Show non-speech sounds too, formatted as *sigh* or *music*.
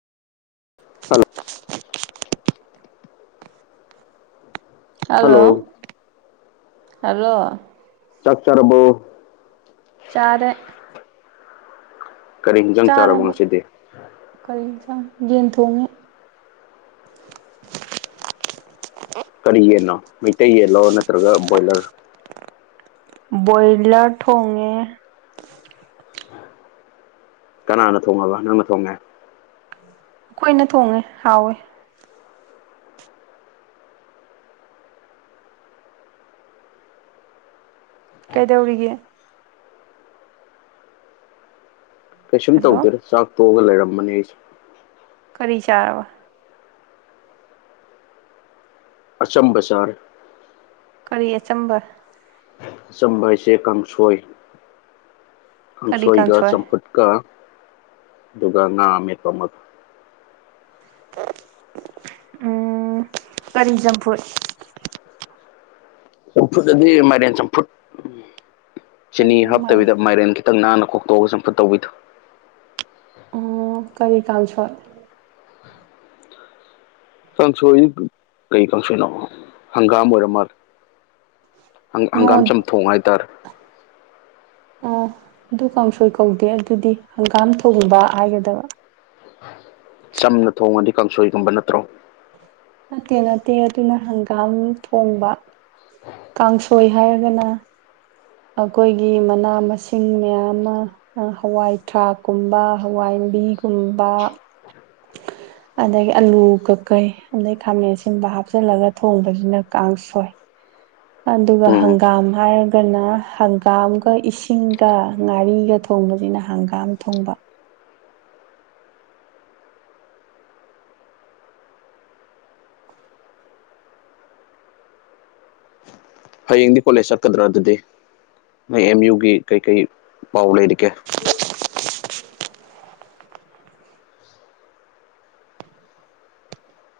hello hello hello ꯆꯥꯛ ꯆꯥꯔꯕꯣ ꯆꯥꯔꯦ ꯀꯔꯤ ꯍꯤꯟꯖꯥꯡ ꯆꯥꯔꯕꯣ ꯉꯁꯤꯗꯤ ꯀꯔꯤ ꯏꯟꯁꯥ ꯌꯦꯟ ꯊꯣꯡꯉꯦ ꯀꯔꯤ ꯌꯦꯟꯅꯣ ꯃꯩꯇꯩ ꯌꯦꯜꯂꯣ ꯅꯠꯇ꯭ꯔꯒ ꯕꯣꯏꯂꯔ ꯕꯣꯏꯂꯔ ꯊꯣꯡꯉꯦ ꯀꯅꯥꯅ ꯊꯣꯡꯉꯕ ꯅꯪꯅ ꯊꯣꯡꯉꯦ ꯑꯈꯣꯏꯅ ꯊꯣꯡꯉꯦ ꯍꯥꯎꯋꯦ ꯀꯩꯗꯧꯔꯤꯒꯦ ꯀꯩꯁꯨꯝ ꯍꯜꯂꯣ ꯇꯧꯗꯦꯗ ꯆꯥꯛ ꯇꯣꯛꯑꯒ ꯂꯩꯔꯝꯕꯅꯤ ꯑꯩꯁꯨ ꯀꯔꯤ ꯆꯥꯔꯕ ꯑꯆꯝꯕ ꯆꯥꯔꯦ ꯀꯔꯤ ꯑꯆꯝꯕ ꯆꯝꯕ ꯍꯥꯏꯁꯦ ꯀꯥꯡꯁꯣꯏ ꯀꯔꯤ ꯀꯥꯡꯁꯣꯏꯒ ꯀꯥꯡꯁꯣꯏ ꯆꯝꯐꯨꯠꯀ ꯑꯗꯨꯒ ꯉꯥ ꯑꯃꯦꯠꯄ ꯑꯃꯒ ꯎꯝ ꯀꯝꯖꯝꯄꯨꯔ ꯆꯝꯐꯨꯠ ꯑꯗꯨꯗꯤ ꯃꯥꯏꯔꯦꯟ ꯆꯝꯐꯨꯠ ꯆꯤꯅꯤ ꯑꯣ ꯃꯥꯏ ꯍꯥꯞꯇꯕꯤꯗ ꯃꯥꯏꯔꯦꯟ ꯈꯤꯇꯪ ꯅꯥꯟꯅ ꯀꯣꯛꯇꯣꯛꯑꯒ ꯆꯐꯠ ꯇꯧꯕꯤꯗꯣ ꯑꯣ ꯀꯔꯤ ꯀꯥꯡꯥ ꯁꯣꯠ ꯀꯪꯁꯣꯏ ꯀꯩ ꯀꯥꯡꯪꯁꯣꯏꯅꯣ ꯍꯪꯒꯥꯝ ꯑꯣꯏꯔꯝ ꯃꯥꯔ ꯍꯪꯒꯥꯝ ꯅꯣꯟ ꯆꯝꯊꯣꯡ ꯍꯥꯏꯇꯥꯔꯦ ꯑꯣ ꯑꯗꯨ ꯀꯥꯡꯁꯣꯏ ꯀꯧꯗꯦ ꯑꯗꯨꯗꯤ ꯍꯪꯒꯥꯝ ꯊꯣꯡꯕ ꯍꯥꯏꯒꯗꯕ ꯆꯝꯅ ꯊꯣꯡꯉꯗꯤ ꯀꯥꯡꯁꯣꯏꯒꯨꯝꯕ ꯅꯠꯇ꯭ꯔꯣ ꯅꯠꯇꯦ ꯅꯠꯇꯦ ꯑꯗꯨꯅ ꯍꯪꯒꯥꯝ ꯊꯣꯡꯕ ꯀꯥꯡꯁꯣꯏ ꯍꯥꯏꯔꯒꯅ ꯑꯩꯈꯣꯏꯒꯤ ꯃꯅꯥ ꯃꯁꯤꯡ ꯃꯌꯥꯝ ꯑꯃ ꯍꯋꯥꯏ ꯊꯔꯥꯛꯀꯨꯝꯕ ꯍꯋꯥꯏ ꯄꯥꯕꯤꯒꯨꯝꯕ *unintelligible* ꯑꯗꯒꯤ ꯑꯥꯂꯨ ꯀꯀꯩ ꯑꯗꯩ ꯈꯥꯃꯦꯟ ꯑꯁꯤꯕ ꯍꯥꯞꯆꯤꯜꯂꯒ ꯊꯣꯡꯕꯁꯤꯅ ꯀꯥꯡ ꯁꯣꯏ ꯑꯗꯨꯒ ꯎꯝ ꯍꯪꯒꯥꯝ ꯍꯥꯏꯔꯒꯅ ꯍꯪꯒꯥꯝꯒ ꯏꯁꯤꯡꯒ ꯉꯥꯔꯤꯒ ꯊꯣꯛ ꯊꯣꯡꯕꯁꯤꯅ ꯍꯪꯒꯥꯝ ꯊꯣꯡꯕ ꯎ ꯍꯌꯦꯡꯗꯤ ꯀꯣꯂꯦꯖ ꯆꯠꯀꯗ꯭ꯔꯥ ꯑꯗꯨꯗꯤ ꯃꯣꯏ ꯑꯦꯝ ꯌꯨꯒꯤ ꯀꯩꯀꯩ ꯄꯥꯎ ꯂꯩꯔꯤꯒꯦ